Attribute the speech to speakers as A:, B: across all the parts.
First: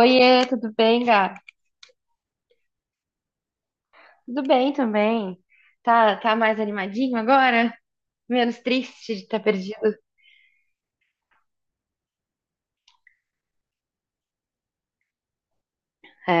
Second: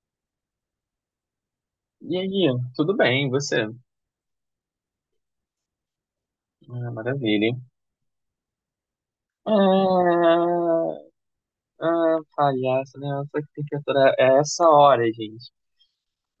A: Oiê, tudo bem, Gá?
B: E aí, tudo bem, e você?
A: Tudo bem também. Tá, tá mais
B: Ah,
A: animadinho
B: maravilha.
A: agora? Menos triste de ter perdido?
B: Ah, ah, palhaço, né? Só que tem que aturar. É essa hora, gente.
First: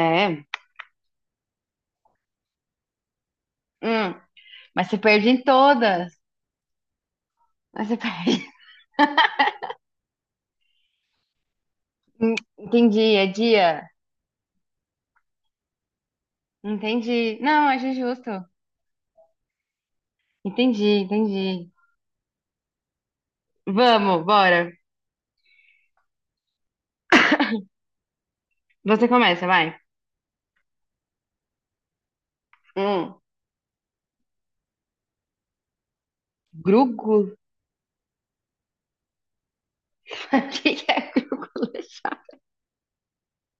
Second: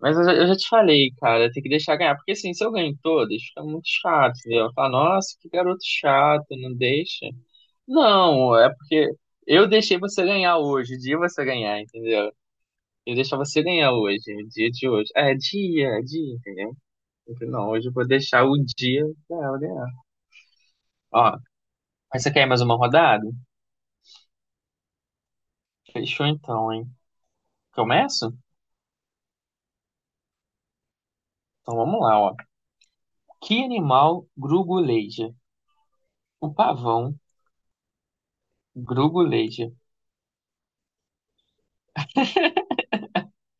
B: Mas eu já te falei, cara, tem que deixar ganhar. Porque assim, se eu ganho todas, fica muito
A: hum,
B: chato, entendeu?
A: mas
B: Fala,
A: você perde
B: nossa,
A: em
B: que garoto
A: todas.
B: chato, não deixa.
A: Mas você perde.
B: Não, é porque eu deixei você ganhar hoje, o dia você ganhar, entendeu?
A: Entendi,
B: Eu
A: é
B: deixar você
A: dia.
B: ganhar hoje, o dia de hoje. É, dia, dia, entendeu? Eu
A: Entendi.
B: falei,
A: Não,
B: não, hoje
A: acho
B: eu vou
A: justo.
B: deixar o dia dela ganhar.
A: Entendi,
B: Ó,
A: entendi.
B: mas você quer mais uma rodada?
A: Vamos, bora.
B: Fechou então, hein? Começo?
A: Você começa, vai.
B: Então vamos lá, ó.
A: Hum,
B: Que animal gruguleja? O pavão
A: grugo?
B: gruguleja.
A: O que que é grugo?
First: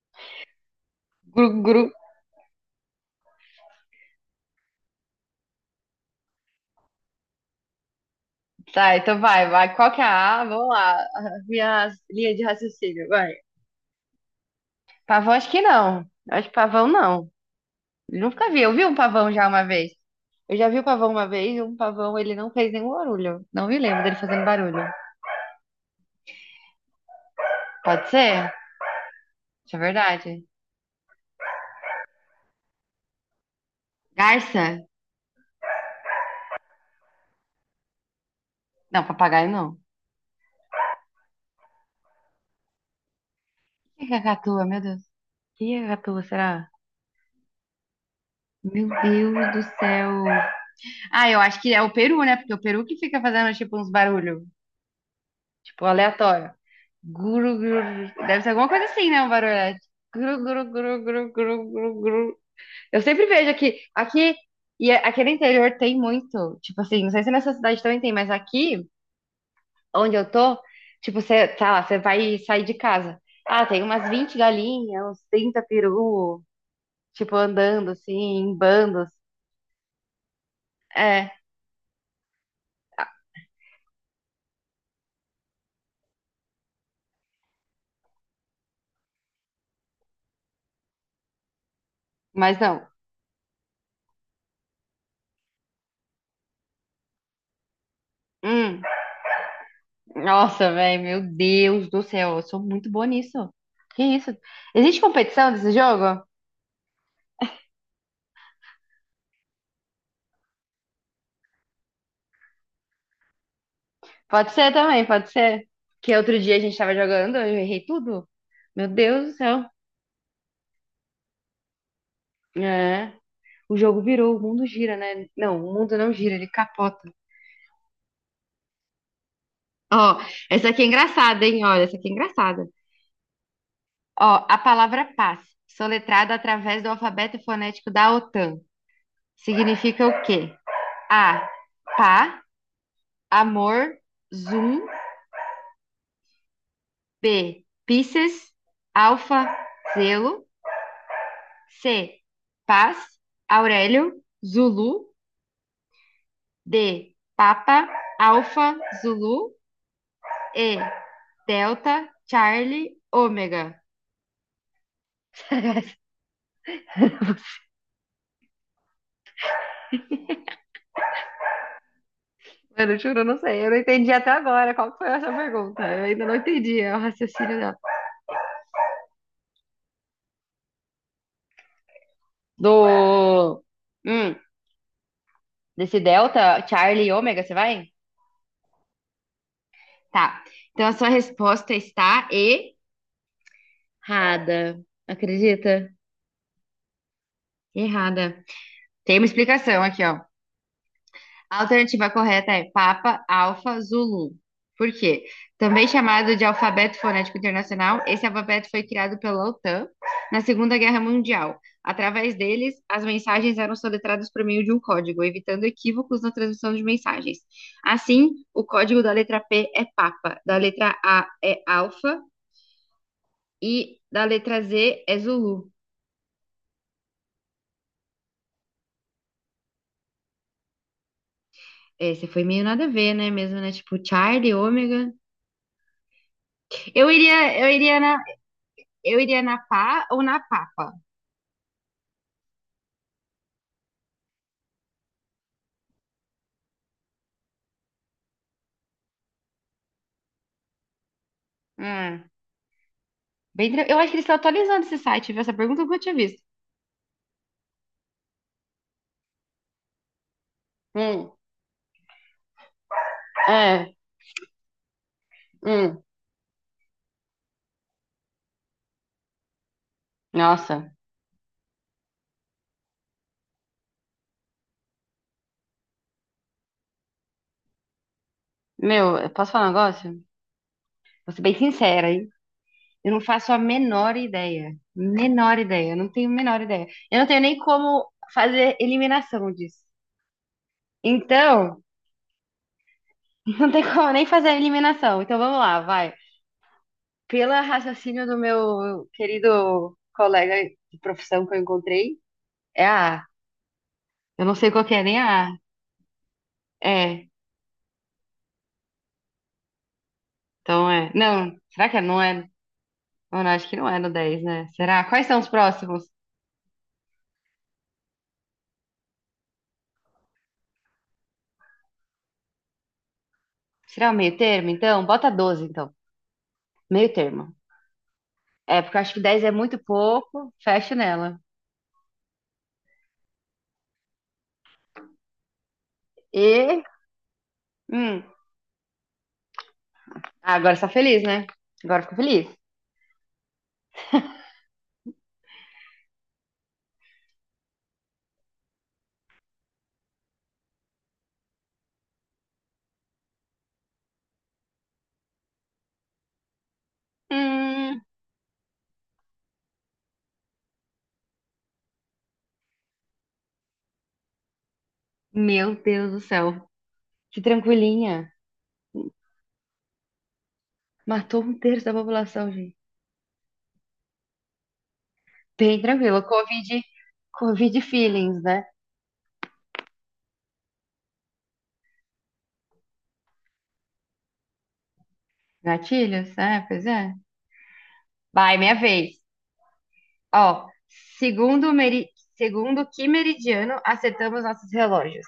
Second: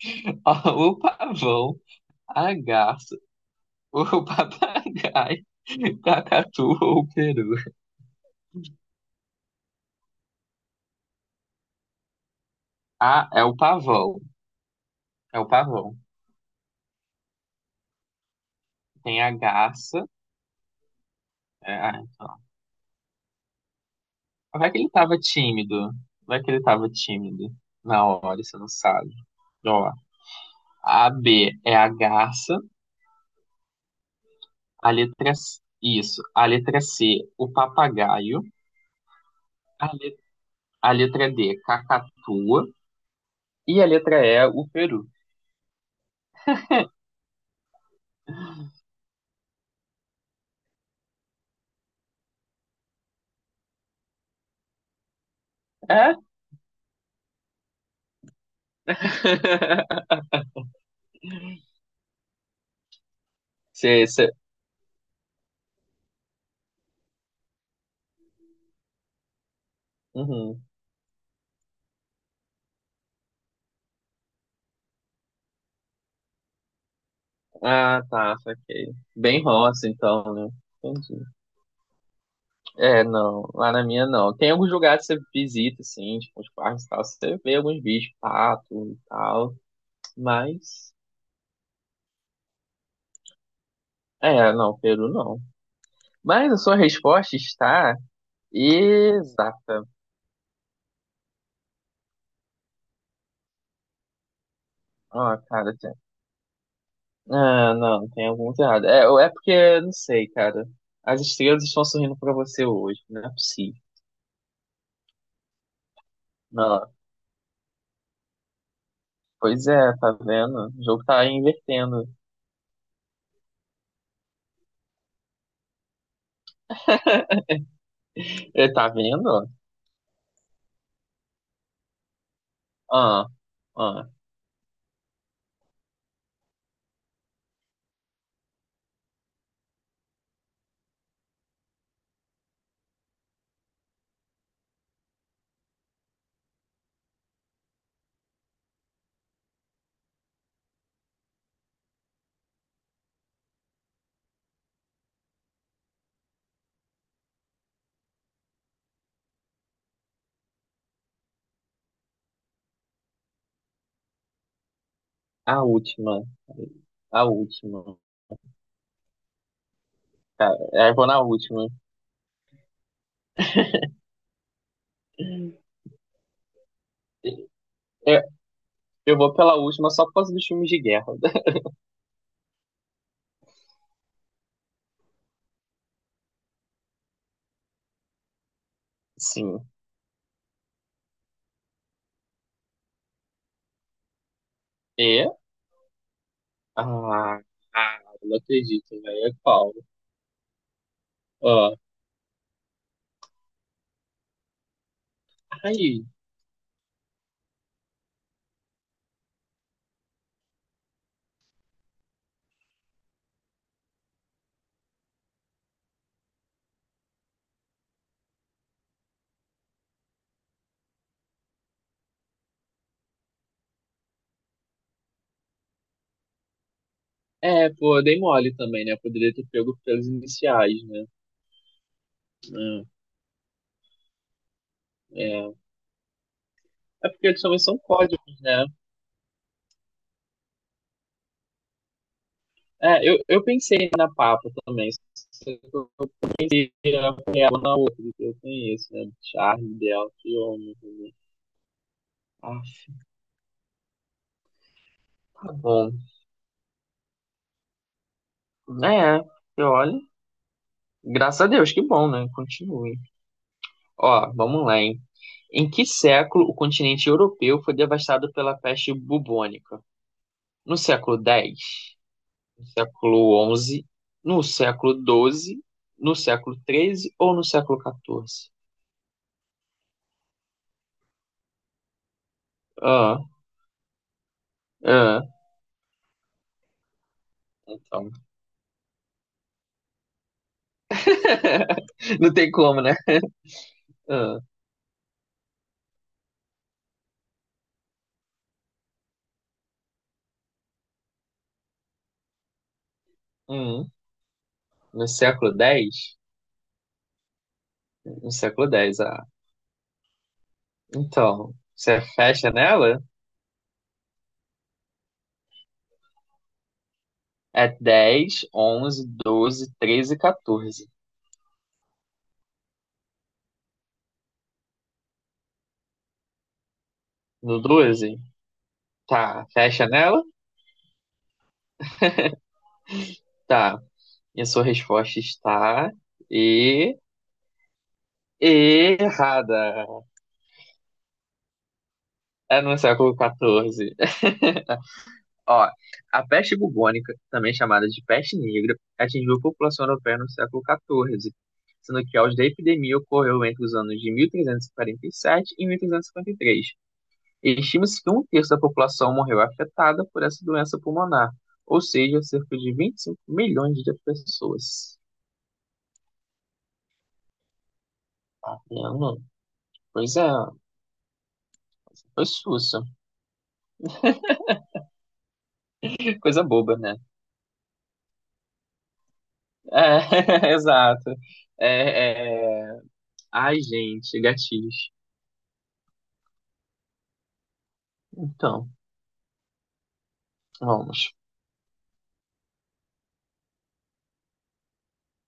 B: O
A: Gru,
B: pavão,
A: gru.
B: a garça, o papagaio, cacatu ou o peru.
A: Tá, então vai, vai. Qual que é a A? Vamos lá. Minha linha de raciocínio,
B: Ah,
A: vai.
B: é o pavão.
A: Pavão,
B: É o
A: acho que
B: pavão.
A: não. Acho que pavão não. Nunca vi. Eu vi um
B: Tem a
A: pavão já uma vez.
B: garça.
A: Eu já vi o pavão uma vez e um pavão ele
B: Então.
A: não fez nenhum barulho. Não me lembro dele fazendo
B: Vai que
A: barulho.
B: ele tava tímido. Vai que ele tava tímido. Na
A: Pode
B: hora,
A: ser?
B: você não sabe.
A: Isso
B: Então,
A: é
B: ó,
A: verdade.
B: a B é a garça.
A: Garça?
B: A letra C, isso. A letra C, o papagaio.
A: Não, papagaio não. O
B: A, le- a letra D, cacatua. E a
A: que é
B: letra E,
A: cacatua,
B: o
A: meu
B: Peru.
A: Deus? O que é cacatua, será? Meu Deus do céu. Ah, eu acho que é o peru, né? Porque é o peru que fica fazendo tipo uns barulhos, tipo
B: É?
A: aleatório. Guru, guru. Deve ser alguma coisa assim, né? Um barulho. Guru, guru, guru, guru, guru, guru, guru. Eu sempre vejo aqui,
B: Cê...
A: aqui, e aqui no interior tem muito, tipo assim, não sei se nessa cidade também tem, mas aqui, onde eu tô,
B: Uhum.
A: tipo, você, tá lá, você vai sair de casa. Ah, tem umas 20 galinhas, uns 30 peru, tipo, andando
B: Ah,
A: assim,
B: tá,
A: em
B: saquei.
A: bandos.
B: Bem roça, então, né? Entendi.
A: É,
B: É, não, lá na minha não. Tem alguns lugares que você visita, assim, tipo, os parques e tal, você vê alguns bichos, pato e tal, mas,
A: mas não.
B: é, não, Peru não. Mas a sua resposta está
A: Hum,
B: exata.
A: nossa, velho, meu Deus do céu, eu sou muito boa nisso. Que isso? Existe
B: Ó,
A: competição desse
B: cara,
A: jogo?
B: ah, não, tem algum errado. É, ou é porque, não sei, cara. As estrelas estão sorrindo pra você hoje, não é possível.
A: Pode ser também, pode ser. Que outro dia a gente
B: Não,
A: tava jogando, eu errei tudo. Meu Deus do céu.
B: pois é, tá vendo? O jogo tá invertendo.
A: É. O jogo virou, o mundo gira, né? Não, o mundo não gira, ele capota.
B: É, tá vendo?
A: Ó, essa aqui é engraçada, hein? Olha, essa aqui é engraçada.
B: Ah, ah,
A: Ó, a palavra paz, soletrada através do alfabeto fonético da OTAN, significa o quê? A, pá, amor, zoom. B, Pisces, alfa, zelo. C, paz, Aurélio, Zulu. D, Papa, Alfa, Zulu. E, Delta, Charlie, Ômega.
B: a última. A última. É, eu vou na última.
A: Mano, eu juro, eu não sei. Eu não entendi até agora qual que foi essa pergunta. Eu ainda não entendi o raciocínio dela.
B: Eu, eu vou pela última só por causa dos filmes de guerra.
A: Do. Hum, desse Delta, Charlie e Ômega, você vai?
B: Sim.
A: Tá. Então a sua resposta está errada.
B: E?
A: Acredita?
B: Ah, ah, não
A: Errada.
B: acredito,
A: Tem uma
B: velho. É qual?
A: explicação aqui, ó. A
B: Ó.
A: alternativa correta é Papa Alfa Zulu. Por quê? Também
B: Ai,
A: chamado de alfabeto fonético internacional, esse alfabeto foi criado pela OTAN na Segunda Guerra Mundial. Através deles, as mensagens eram soletradas por meio de um código, evitando equívocos na transmissão de mensagens. Assim, o código da letra P é Papa, da letra A é Alfa e da letra Z é Zulu.
B: é, pô, dei mole também, né? Poderia ter pego pelos iniciais, né?
A: Esse foi meio nada
B: É,
A: a ver, né? Mesmo, né? Tipo, Charlie, Ômega.
B: é. É
A: Eu
B: porque eles
A: iria,
B: também
A: eu
B: são
A: iria na
B: códigos, né?
A: Eu iria na Pá ou na Papa?
B: É, eu pensei na Papa também. Só que eu pensei ela na outra que eu conheço, né? Charlie dela, que homem, né?
A: Hum,
B: Ah,
A: bem, eu acho que eles estão atualizando esse site, viu? Essa
B: tá
A: pergunta eu
B: bom.
A: nunca tinha visto.
B: É, e olha.
A: Hum,
B: Graças a Deus, que bom, né? Continue.
A: é,
B: Ó, vamos lá, hein? Em que
A: hum.
B: século o continente europeu foi devastado pela peste bubônica? No
A: Nossa,
B: século X, no século onze, no século doze, no século treze ou no século XIV?
A: meu, eu posso falar um negócio? Vou ser bem sincera, hein? Eu
B: Ah,
A: não faço a menor ideia.
B: ah,
A: Menor ideia, eu não tenho a menor ideia. Eu não tenho nem como
B: então.
A: fazer eliminação disso. Então,
B: Não tem como, né?
A: não tem como nem
B: Ah,
A: fazer a eliminação. Então vamos lá, vai. Pelo raciocínio do meu querido colega de profissão que eu encontrei, é a A.
B: hum,
A: Eu não sei qual que é
B: no
A: nem a A.
B: século dez,
A: É,
B: no século dez.
A: então é. Não,
B: Então,
A: será que é?
B: você
A: Não é?
B: fecha nela?
A: Não, não, acho que não é no 10, né? Será? Quais são os próximos?
B: É 10, 11, 12, 13 e 14.
A: Será o meio termo, então? Bota 12, então. Meio termo.
B: No 12,
A: É, porque eu acho que dez
B: tá,
A: é muito
B: fecha nela?
A: pouco, fecho nela.
B: Tá. E a sua resposta está...
A: E.
B: E...
A: Hum,
B: Errada.
A: ah, agora você tá feliz, né? Agora ficou feliz.
B: É no século XIV. Ó, a peste bubônica, também chamada de peste negra, atingiu a população europeia no século XIV, sendo que a auge da epidemia ocorreu entre os anos de 1347 e 1353.
A: Hum,
B: Estima-se que um terço da população morreu afetada por essa doença pulmonar, ou seja, cerca de 25 milhões de pessoas.
A: meu Deus do céu. Que tranquilinha.
B: Tá vendo? Pois é,
A: Matou um terço da
B: foi
A: população, gente.
B: sussa.
A: Bem tranquilo.
B: Coisa boba,
A: Covid,
B: né?
A: Covid feelings, né?
B: É, exato. É, é... Ai, gente, gatilhos.
A: Gatilhos, é, pois é. Vai,
B: Então,
A: minha vez. Ó,
B: vamos.
A: segundo, meri... segundo que meridiano acertamos nossos relógios?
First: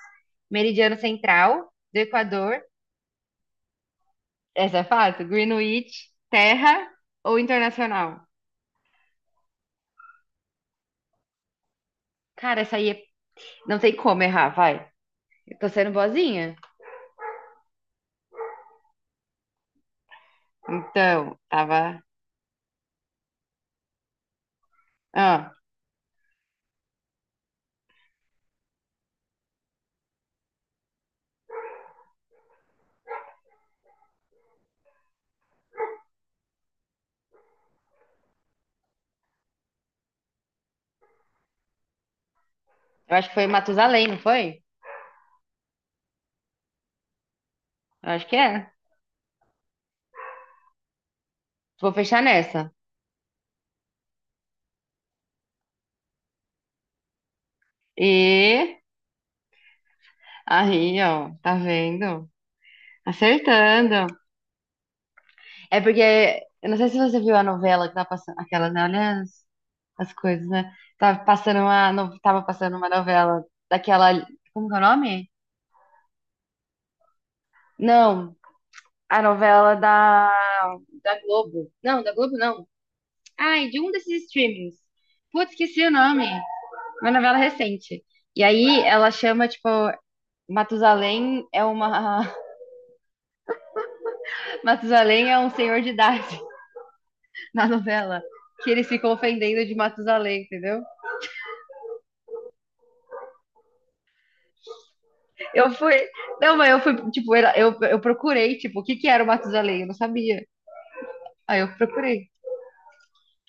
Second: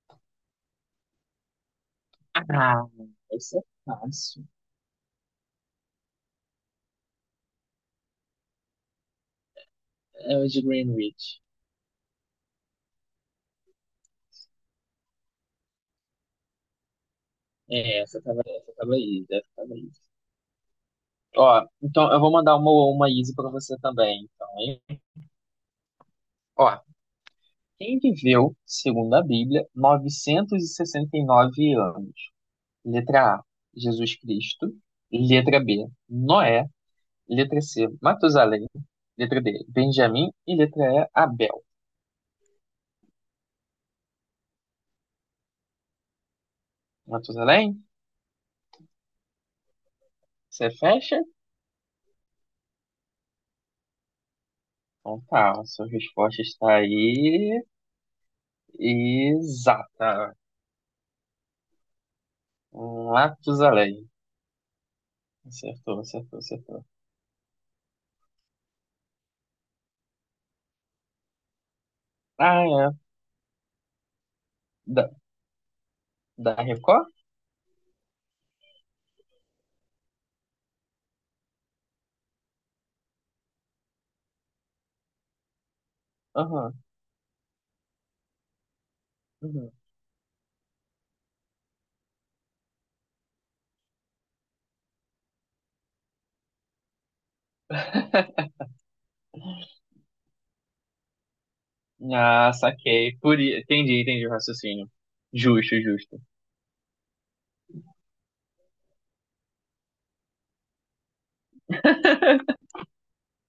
A: Meridiano central, do Equador,
B: Ah, essa é fácil.
A: essa é fácil, Greenwich, terra ou internacional?
B: É o de Greenwich.
A: Cara, essa aí é... não tem como errar, vai. Eu tô sendo boazinha.
B: É, essa tava aí, essa tava aí.
A: Então,
B: Ó,
A: tava.
B: então eu vou mandar uma easy pra você também, então, hein?
A: Ah,
B: Ó, quem viveu, segundo a Bíblia, 969 anos? Letra A, Jesus Cristo. Letra B, Noé. Letra C, Matusalém. Letra D, Benjamim. E letra E, Abel.
A: eu acho que foi Matusalém, não foi?
B: Matusalém,
A: Eu acho que é.
B: você fecha?
A: Vou fechar nessa.
B: Então tá, a sua resposta está aí.
A: E
B: Exata.
A: aí, ó, tá vendo?
B: Um lápis
A: Acertando.
B: Matusalém.
A: É
B: Acertou, acertou,
A: porque, eu não
B: acertou.
A: sei se você viu a novela que tá passando, aquela, né? Olha as, as coisas, né? Tava passando uma, tava
B: Ah,
A: passando uma
B: é.
A: novela daquela, como que é o
B: Da,
A: nome?
B: da Record?
A: Não, a novela da, da Globo. Não, da Globo não. Ai, de um desses streamings. Putz, esqueci o nome.
B: Aham.
A: Uma novela recente. E aí ela chama, tipo,
B: Uhum.
A: Matusalém é uma, Matusalém é um senhor de idade na novela, que eles ficam ofendendo de Matusalém, entendeu?
B: Ah, saquei. Entendi, entendi o raciocínio.
A: Eu
B: Justo,
A: fui.
B: justo.
A: Não, mas eu fui, tipo, eu procurei, tipo, o que que era o Matusalém? Eu não sabia. Aí eu procurei,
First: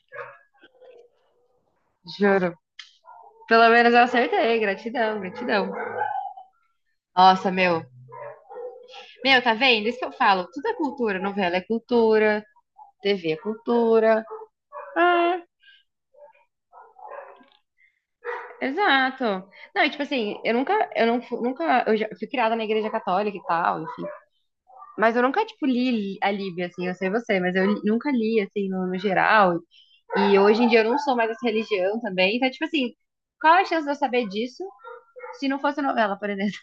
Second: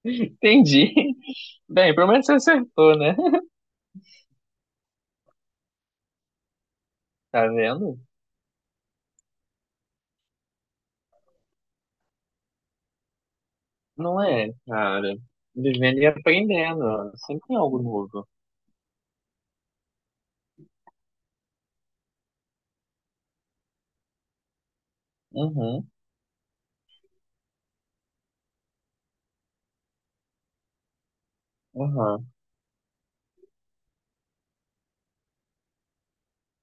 B: Entendi. Bem, pelo menos você
A: juro.
B: acertou, né?
A: Pelo menos eu acertei, gratidão, gratidão.
B: Tá
A: Nossa, meu.
B: vendo?
A: Meu, tá vendo? Isso que eu falo. Tudo é cultura. Novela é cultura, TV é
B: Não
A: cultura.
B: é, cara.
A: Ah,
B: Vivendo e aprendendo. Sempre tem algo novo.
A: exato. Não, e tipo assim, eu nunca, eu não, nunca, eu já fui criada na igreja católica e tal, enfim. Mas eu nunca, tipo,
B: Uhum,
A: li a Bíblia, assim, eu sei você, mas eu nunca li, assim, no, no geral, e hoje em dia eu não sou mais dessa religião
B: uhum.
A: também. Então, tipo assim, qual a chance de eu saber disso se não fosse novela, por exemplo?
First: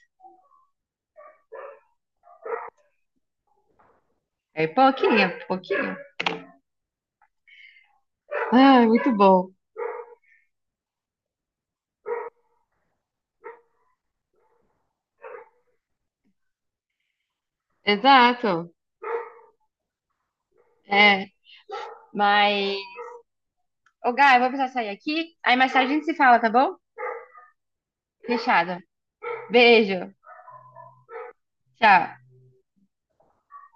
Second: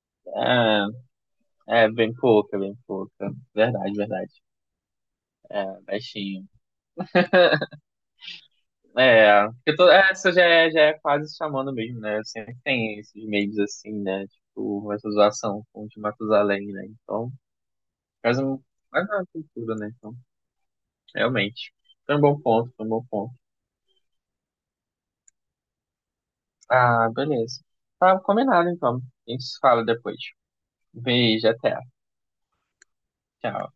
B: É, é bem pouca, bem pouca. Verdade, verdade.
A: É pouquinho,
B: É,
A: pouquinho.
B: baixinho.
A: Ah, muito
B: É,
A: bom.
B: porque é, essa já é quase chamando mesmo, né? Sempre tem esses meios assim, né? Tipo, essa zoação com o de Matusalém, né? Então, faz
A: Exato.
B: um, faz uma cultura, né? Então,
A: É,
B: realmente. Foi um bom ponto,
A: mas...
B: foi um bom ponto.
A: Ô, Gá, eu vou precisar sair aqui. Aí mais tarde a gente se fala, tá bom?
B: Ah, beleza. Tá combinado,
A: Fechado.
B: então. A gente se fala
A: Beijo.
B: depois. Beijo, até.
A: Tchau.
B: Tchau.